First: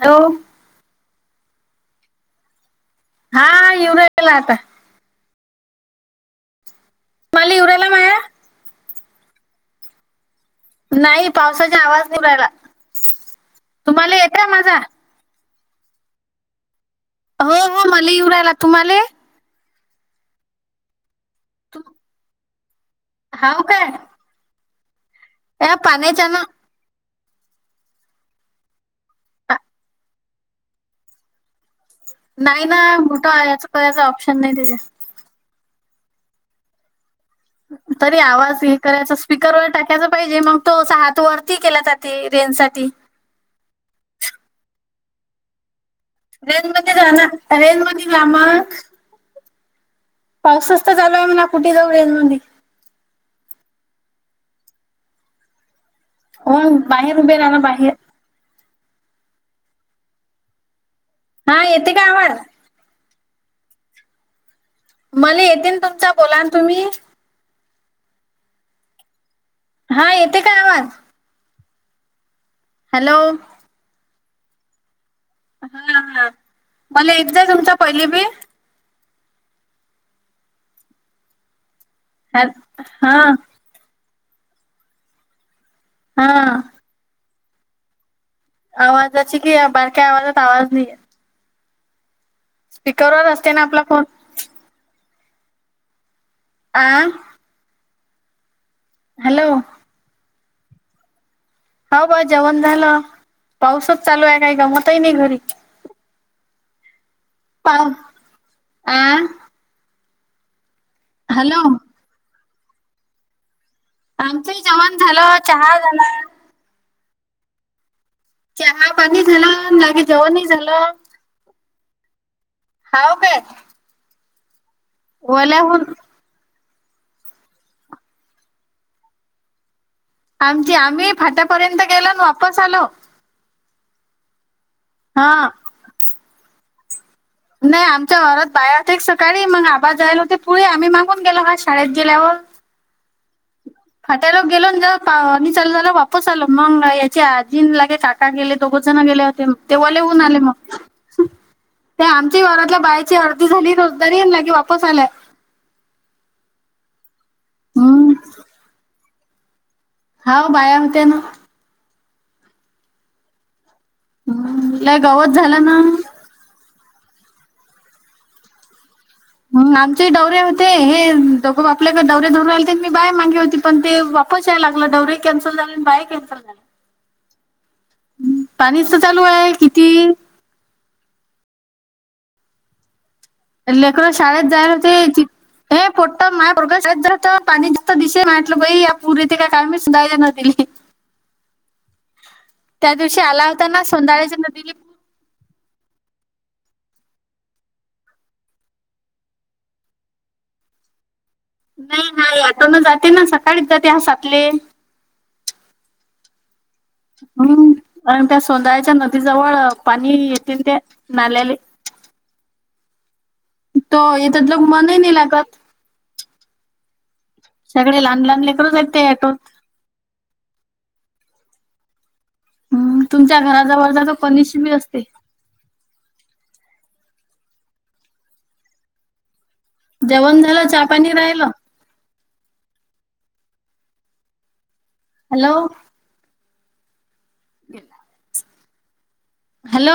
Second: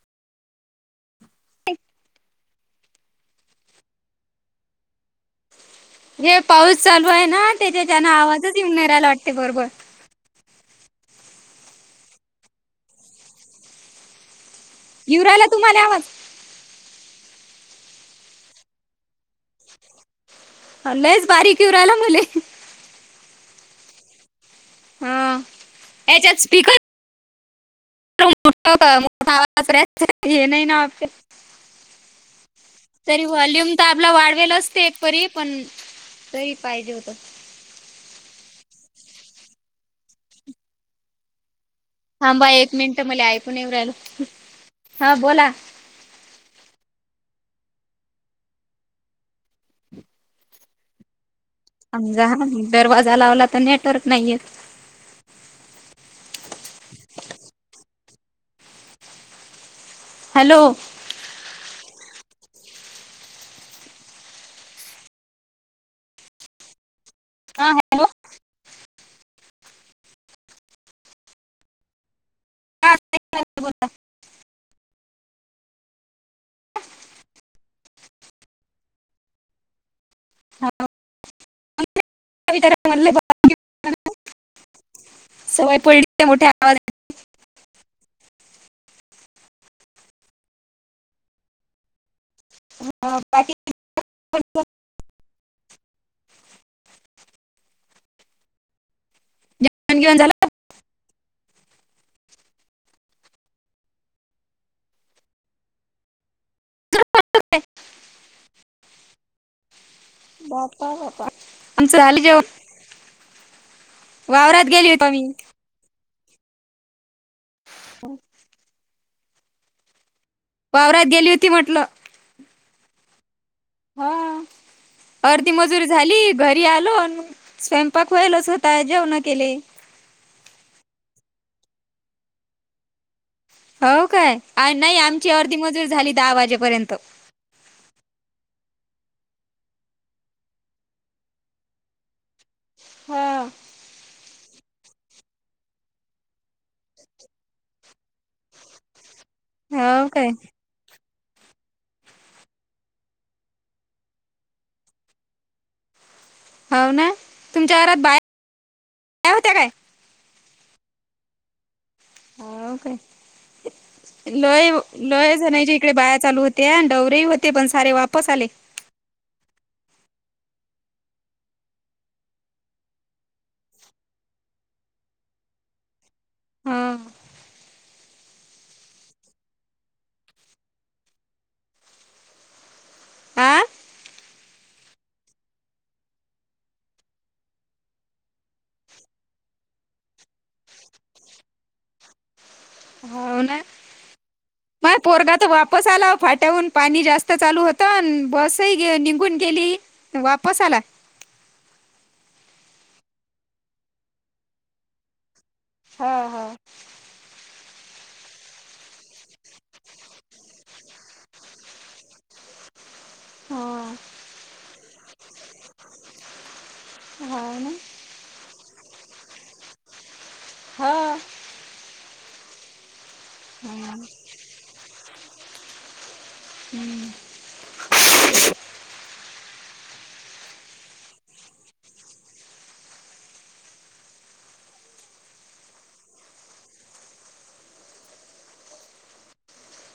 Hello. [inaudible] हा येऊन राहिला आता. जे पाऊस चालू आहे ना तुम्हाला येऊ राहिला त्याच्याच्यान माया आवाजच येऊन रायला वाटते बरोबर. नाही पावसाने आवाज नाही येऊन राहिला तुम्हाला येते माझा? येऊ राहिला तुम्हाला आवाज. हो हो मला येऊ राहिला तुम्हाले. लच बारीकीऊ राहिला मुले. हाव काय. हा ए पाण्याचा याच्यात न स्पीकर [unintelligible] नाही ना तरी मोठा याचं वॉल्यूम करायचा दाबला ऑप्शन नाही वाढवेलच असते. त्याच्यात तरी पण दही पाहिजे होत. तरी आवाज हे करायचा स्पीकरवर टाकायच पाहिजे मग तो हात वरती केला तर. थांबा एक मिनिटं मले ऐकू नाही येऊन राहिलं, हा बोला. रेन मध्ये जा ना रेन मध्ये जा मग. पाऊसच तर चालू हाय म्हणावं. समजा दरवाजा लावला तर नेटवर्क नाही येत. हो बाहेर उभे रावा बाहेर. हॅलो. हा येते का आवाज. मला येतेन तुमचा बोला ना तुम्ही. हा हॅलो हा येते का आवाज? हॅलो. बोला हा हा मला येत जाय तुमचा पहिले बी. हॅलो हॅ हा [unintelligible] सवय पडली त्या हा मोठ्या आवाजाची. आवाजाची की या बारक्या आवाजात आवाज नाहीये. स्पीकरवर बाकी असते ना आपला फोन. [inaudible] आं हॅलो. जेवण गीवन झालं? हाव बा जेवण झालं. पाऊसच चालू हाय, काय गमतही नाही घरी. [unintelligible] आं बापा बापा. हॅलो झाली जेव आमचंही गेली जेवण होती आम्ही झालं चहा झाला. हो चहा पाणी झाला लगे जेवणनही. वावरात गेली होती म्हटलं. हाव काय हा अर्धी मजुरी ओल्याहून झाली. घरी आलो स्वयंपाक व्हयलच होत जेवणं केले. आमची आम्ही फाट्यापर्यंत गेलो आणि वापस आलो. हो काय नाही आमची हा अर्धी मजुरी झाली दहा वाजेपर्यंत. नाही आमच्या घरात बाया एक सकाळी मग आबा जायला होते पुढे आम्ही मागून गेलो का शाळेत गेल्यावर. हां. फाट्यालो गेलो ज पाणी चालू झालं वापस आलो. मग याचे आजीन लगेच आट काय गेले दोघोच जण गेले होते मग तेव्हा हो लहऊन काय आले मग. ते आमच्या वावरातल्या बायची अर्धी झाली रोजदारी अन् लगे वापस आल्या. हाव ना. तुमच्या वावरात हम्म. बाया होत्या काय? हाव बाया होत्या ना. हो काय लय हम्म. गवत लयच झालं जनाईच्या इकडे ना बाया चालू होते आणि डवरे होते पण सारे वापस आले. ह आमचे दौरे होते. हे दोघ बापलेक दौरे धरून आल्यात, मी बाय मागे होती. पण ते पाऊस यायला लागला डवरे कॅन्सल झाले आणि बाया कॅन्सल. ह पाणीच तर चालू आहे किती! हा लेकर शाळेत जायल होते यायची. हे पोटं माया पोरगा शाळेत जातं पाणी नुस्त दिसे माय म्हटलं बाई या पूर येते काय काय माहित. [unintelligible] त्या दिवशी आला होता ना सौंदाळ्याच्या नदीले? माय पूर. पोरगा तर वापस आला फाट्याहून पाणी जास्त चालू होतं अन बसही गे निघून गेली. वापस आला नाही नाही आता ना जाते ना सकाळीच जाते हा सातले. हा हा हम्म आणि त्या सोंदळ्याच्या नदी जवळ पाणी येतील त्या नाल्याले. हा तो येर तडलोक मनही नाही लागत. हा. सगळे लहान लहान लेकरच वाटते एटोत. हा हम्म तुमच्या घराजवळ जा जो पनिश बी अस हम्म. जेवण झालं चहा पाणी राहिलं. हॅलो. गेला हॅलो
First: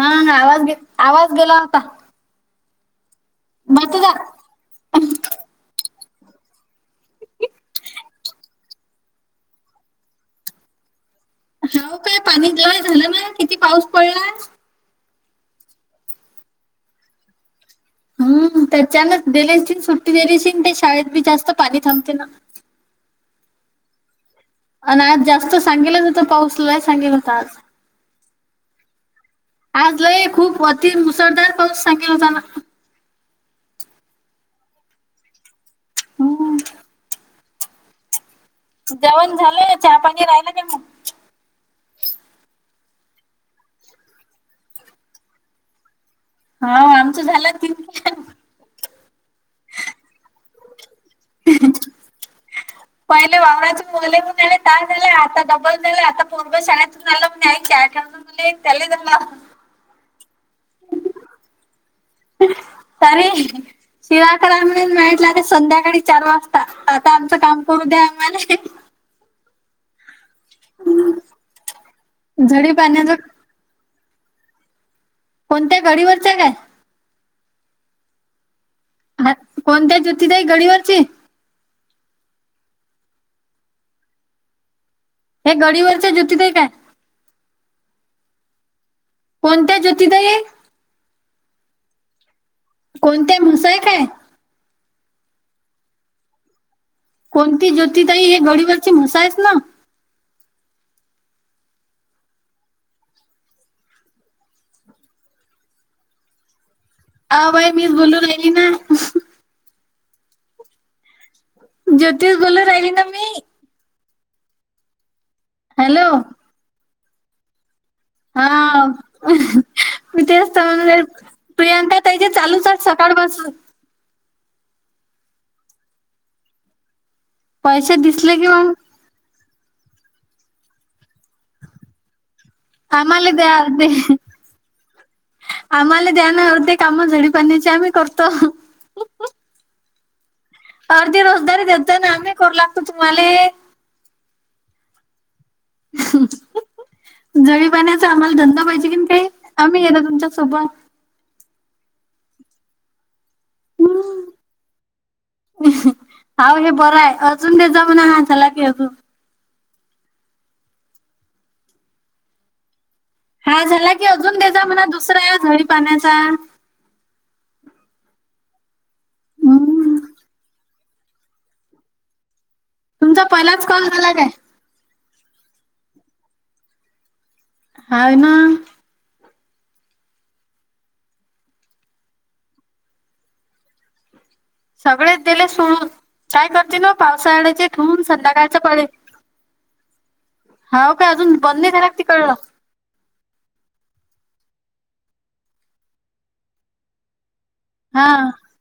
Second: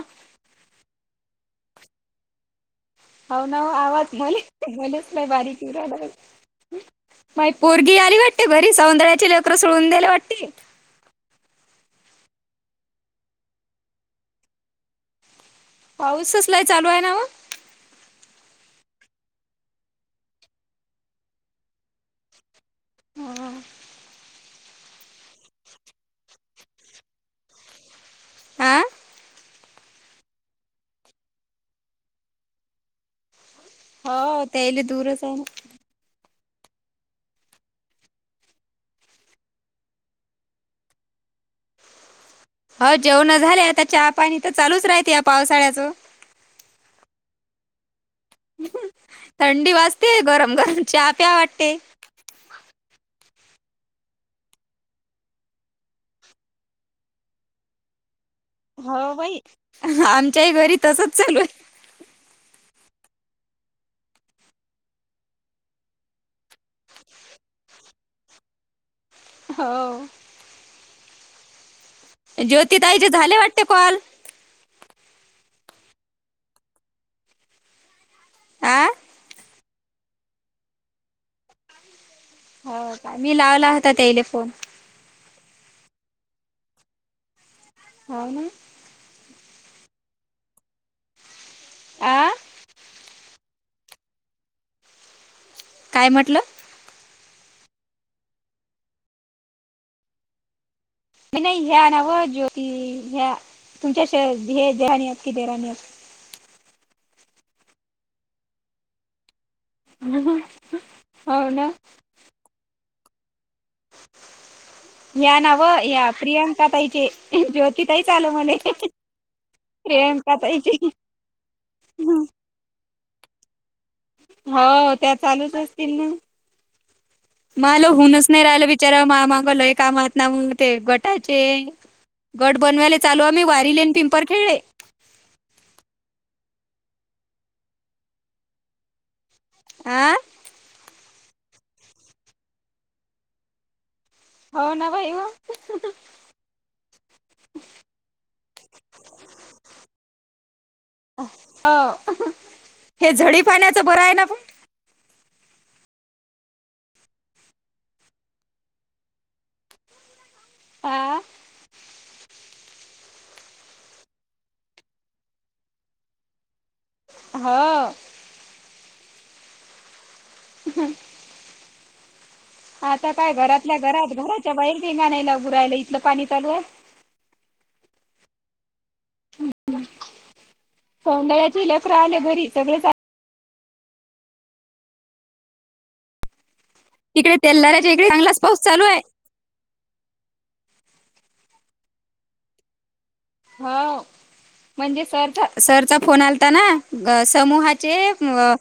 हा आवाज गे आवाज गेला होता. हाव ना हो बसजा आवाज मले मलेस लय बारीक [unintelligible] आला बाई. माई पोरगी आली वाटते घरी सौंदळ्याची लेकरं सोडून दिल्या वाटते. हाव काय पाणी जवळ झालं ना किती पाऊस पडला. पाऊस असलाय चालू आहे ना हो. हम्म त्याच्यानच दिलेची सुट्टी दिलेशिन ते शाळेत बी जास्त पाणी थांबते ना. हो आणि आज जास्त सांगेलच होतं पाऊसला सांगेल होत आज आं आज लय खूप अति मुसळधार पाऊस सांगेला झाला. हो त्याले दूरच आहे ना. हों जेवण झालेय चहा पाणी राहिलं का मग? हो जेवणं झाले आता चहा पाणी तर चालूच राहते या पावसाळ्याचं. हा आमचे झाले ती थंडी वाजते गरम-गरम चहा प्या वाटते. पहिले वावराचे मले [unintelligible] झाला आता डबल झालं आता पोरगा शाळेतून आला. [unintelligible] हो बाई आमच्याही घरी तसच चालू आहे. तारी शिरा करा म्हणून मी म्हटलं ते संध्याकाळी चार वाजता आता आमचं काम करू द्या आम्हाले. हो. हम्म. ज्योति ताईचे झाले वाटते कॉल. कोणत्या गडीवरचं काय? आ हा कोणत्या ज्योती ताई गडीवरची? हाव का मी लावला होता त्याले फोन. हे गडीवरच्या ज्योती ताई काय? हाव ना. कोणत्या ज्योती ताई? आं कोणत्या मुसा एक आहे. काय म्हटलं? कोणती ज्योती ताई हे गडीवरची म्हसा आहेस ना. मी नाही ह्या आणवं ज्योती ह्या तुमच्या श हे जेठाणी की देराणी आ बाई मीच बोलू राहिली ना. हो ना. ज्योतिस बोलू राहिली ना मी. या नावं या हॅलो प्रियांका ताईचे ज्यो तिथं ही चालू म्हणे हा मी प्रियांका तेच तर ताईची हां. सकाळ पासून. हो त्या चांलूच असतील ना, मल पैसे होऊनच दिसले नाही की राहिलं मग बिचारा मह्या, माग लय कामात ना म ते गटाचे. गट बनवायले चालू आम्हाला आम्ही द्या अर्धे वारिलेन पिंपर खेळले. आम्हाला द्याना अर्धे कामं झडी पाण्याचे आम्ही करतो. आं अर्धी रोजदारी देतो ना, करू लागतो तुम्हाले हो ना, बाई व जवळी पाण्याचा आम्हाला धंदा पाहिजे, कनी काय आम्ही तुमच्या सोबत. हाव हे झडी पाण्याचा बरं आहे ना पण. हाव हे बरं आहे अजून ते, जाऊ ना ह झाला की अजून. आं. हा झाला की अजून देजा म्हणा, दुसरा या झडी पाण्याचा. हो. हम्म. हम्म. आता तुमचा काय पहिलाच घरातल्या कॉल झाला घरात काय घराच्या बाहेर नाही, निघायला लागू राहिलं इथलं पाणी चालू आहे. हाय ना. सौदळ्याच लेकर आले, घरी सगळेच. सगळेच दिले सोडून काय करते ना, इकडे पावसाळ्याचे तेलदाऱ्याच्या ठेवून इकडे चांगलाच संध्याकाळच्या पाऊस चालू कळे. आहे हाव का अजून बंद नी झाला तिकळलं. हाव म्हणजे सर सरचा फोन आलता ना ग समूहात हा ते मुआ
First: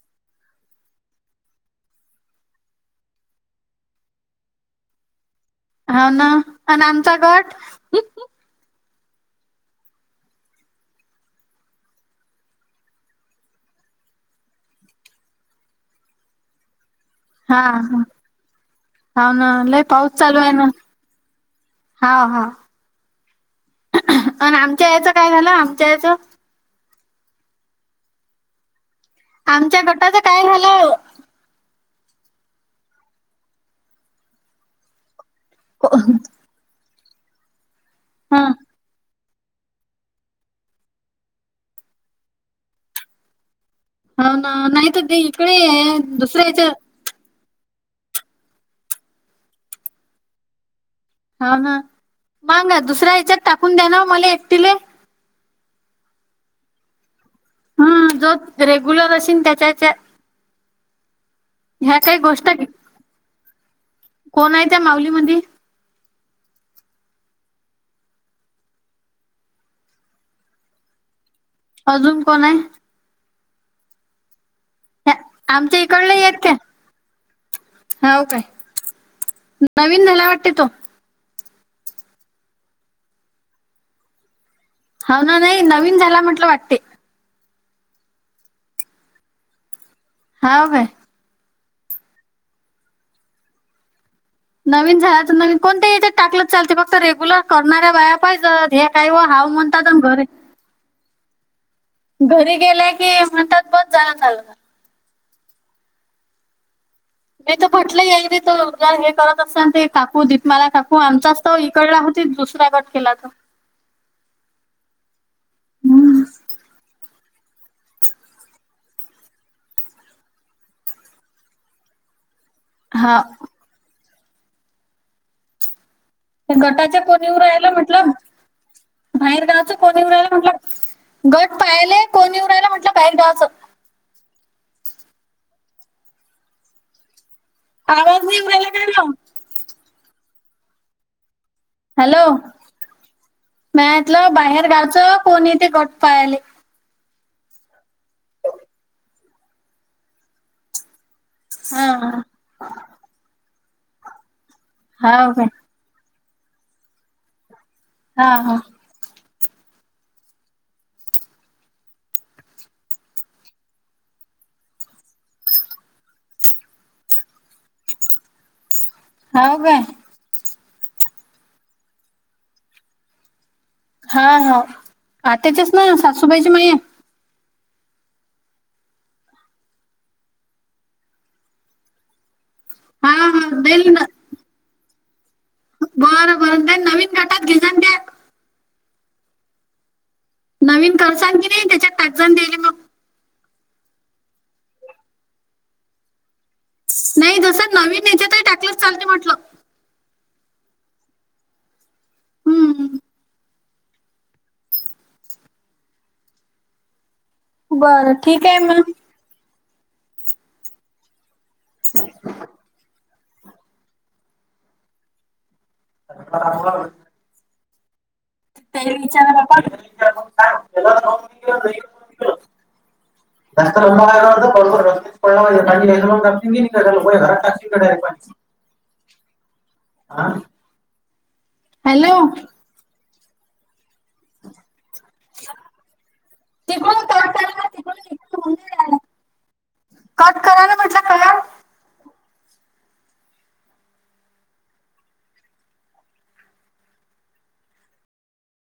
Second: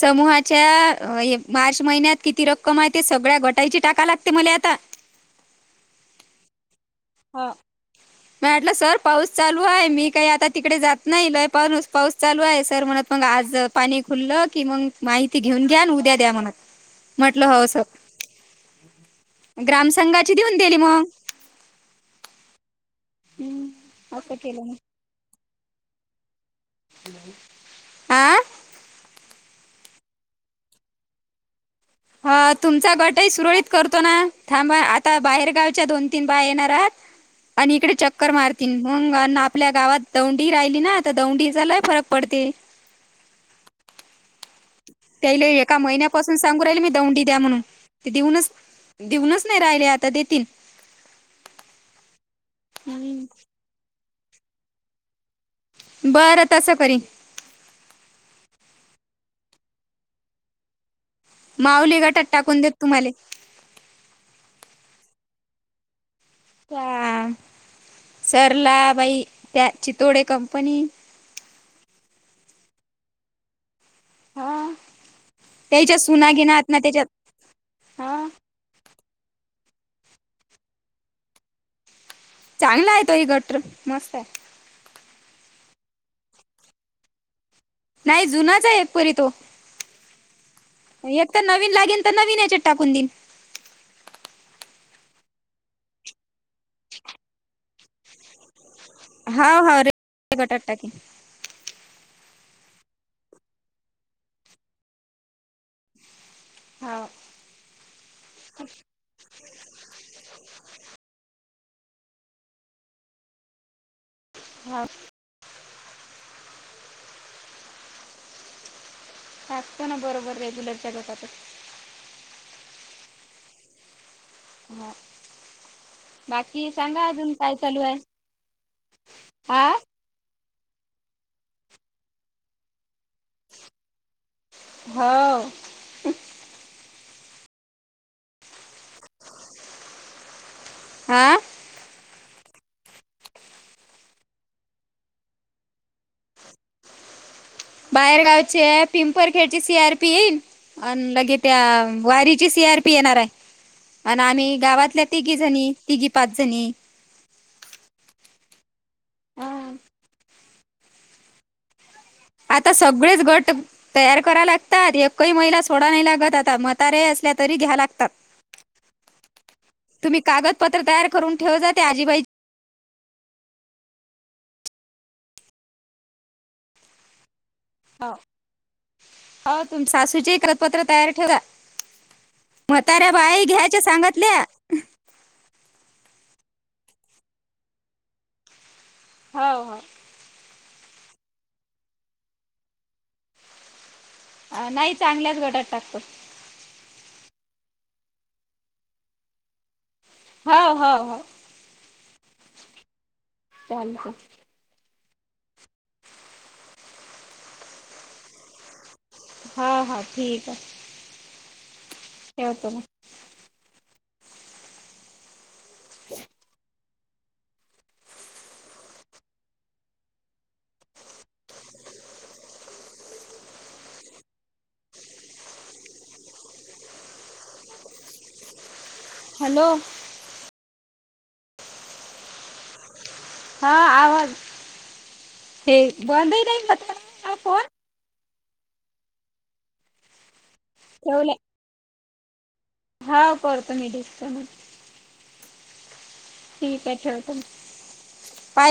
समूहाच्या मार्च महिन्यात किती रक्कम आहे ते, सगळ्या गटायची टाका लागते मला आता. हाव ना आणि आमचा हो गट मी म्हटलं सर पाऊस चालू आहे मी काही आता तिकडे जात नाही लय पारुस पाऊस चालू आहे सर म्हणत मग आज पाणी खुललं कि मग, माहिती घेऊन घ्या उद्या द्या म्हणत. म्हटलं हा हो सर हा हाव ना लय पाऊस ग्रामसंघाची चालू आहे देऊन ना. दिली मग हा हा हम्म असं आणि केलं मग आमच्या याचं काय झालं आमच्या याचं. [inaudible] आ आमच्या गटाचं काय झालं. ह तुमचा गटही सुरळीत करतो ना थांबा आ ता बाहेरगावच्या दोन-तीन बाय येणार आहात आणि इकडे चक्कर हा मारतील मंग ना आपल्या गावात दौंडी राहिली ना, तर दौंडीचा लय फरक पडते. हां ना. तर ते त्याले इकडे एका आहे, महिन्यापासून दुसऱ्या सांगू याच्या राहील मी दौंडी द्या म्हणून. ते देऊनच देऊनच नाही, राहिले आता देतील. हा हा मंग दुसऱ्या हम्म हेच्यात टाकून दे ना, मला एकटीले. बरं तसं करीन. ‌ हम झोप रेग्युलर असेन, तेच्या हेच्या. माऊली काही गटात गोष्ट टाकून देत तुम्हाले. कोण आहे त्या माऊलीमधी? त्या सरला बाई त्या चितोडे कंपनी अजून कोण आहे? हा त्या- त्याच्या सुना घेना आत ना त्याच्यात. हो काय नवीन, झाला वाटते तो. चांगला आहे तो ही गट्र मस्त आहे. हाव ना नाही नवीन झाला म्हटलं वाटते. नाही जुनाच आहे, एक परी तो. हा हाय. एक तर नवीन लागेल तर नवीन, हेच्यात टाकून देईन. नवीन झाल्या तर नवीन कोणत्याही याच्यात टाकलं तरी रेगुलर करणाऱ्या बाया पाहिजेत ह्या काय व हाव म्हणतात, आन घर हाय. [unintelligible] घरी गेल्या की म्हणतात, बस जा [unintelligible] हाव. नाही तर म्हटलं, एक दे तर हे करत असताना ते काकू दीपमाला काकू आमचाच तर इकडला होतीत, दुसरा गट केलातर. हाव. टाकतो ना बरोबर रेग्युलरच्या गटात. हा नाय. गटाच्या कोण येऊन राहिला म्हटलं? हा बाहेरगावच कोण येऊन राहिला म्हटलं? गट पाहिले, कोण येऊन राहिला म्हटलं बाहेर गावचं हो. आवाज नाही येऊन राहिला काय मग? आं. हॅलो, माया इथलं बाहेर गावचं कोण येते गट पाह्याले. बाहेरगावचे पिंपरखेडचे सीआरपी आणि लगे त्या हा वारी ची सी आर पी येणार आहे आणि आम्ही गावातल्या हा तिघी काय जणी, तिघी पाच जणी हा हा. आं. आता सगळेच गट तयार कराव लागतात, एकही महिला सोडाय नाही लागत आता म्हातारे असल्या तरी घ्याय लागतात. [inaudible] हाव काय. तुम्ही कागदपत्र तयार करून ठेव जा, ते आजीबाई. हा हा आताच्याच ना, सासूबाईची म हे हो, हो तुम सासूचे कदपत्र तयार ठेवा. म्हताऱ्या हा बाई हा घ्यायच्या देईल सांगतले. बर बर, ते नवीन गटात घेतात काय? हाव हाव. नवीन कर सांग की नाही, त्याच्या काळजानं द्यायले मग. अ नाही चांगल्याच गटात टाकतो. नाही जोशात नवीन ह्याच्यात हे टाकलं तरी चालतंय म्हटलो. हो हो हो. हम्म. चालू हाय. बरं ठीक आहे मग. हा हा ठीक हाय. ठेवतो मग. [inaudible] [unintelligible] [inaudible] [unintelligible] हॅलो. आ. हॅलो. हा आवाज, हे बंदही नाही करता तिकडून येणार कट का करा फोन? ना तिकडून कट करा ना. म्हटलं करा. [unintelligible] हा करतो मी डिस्कनेक्ट. ठीक आहे ठेवतो मग.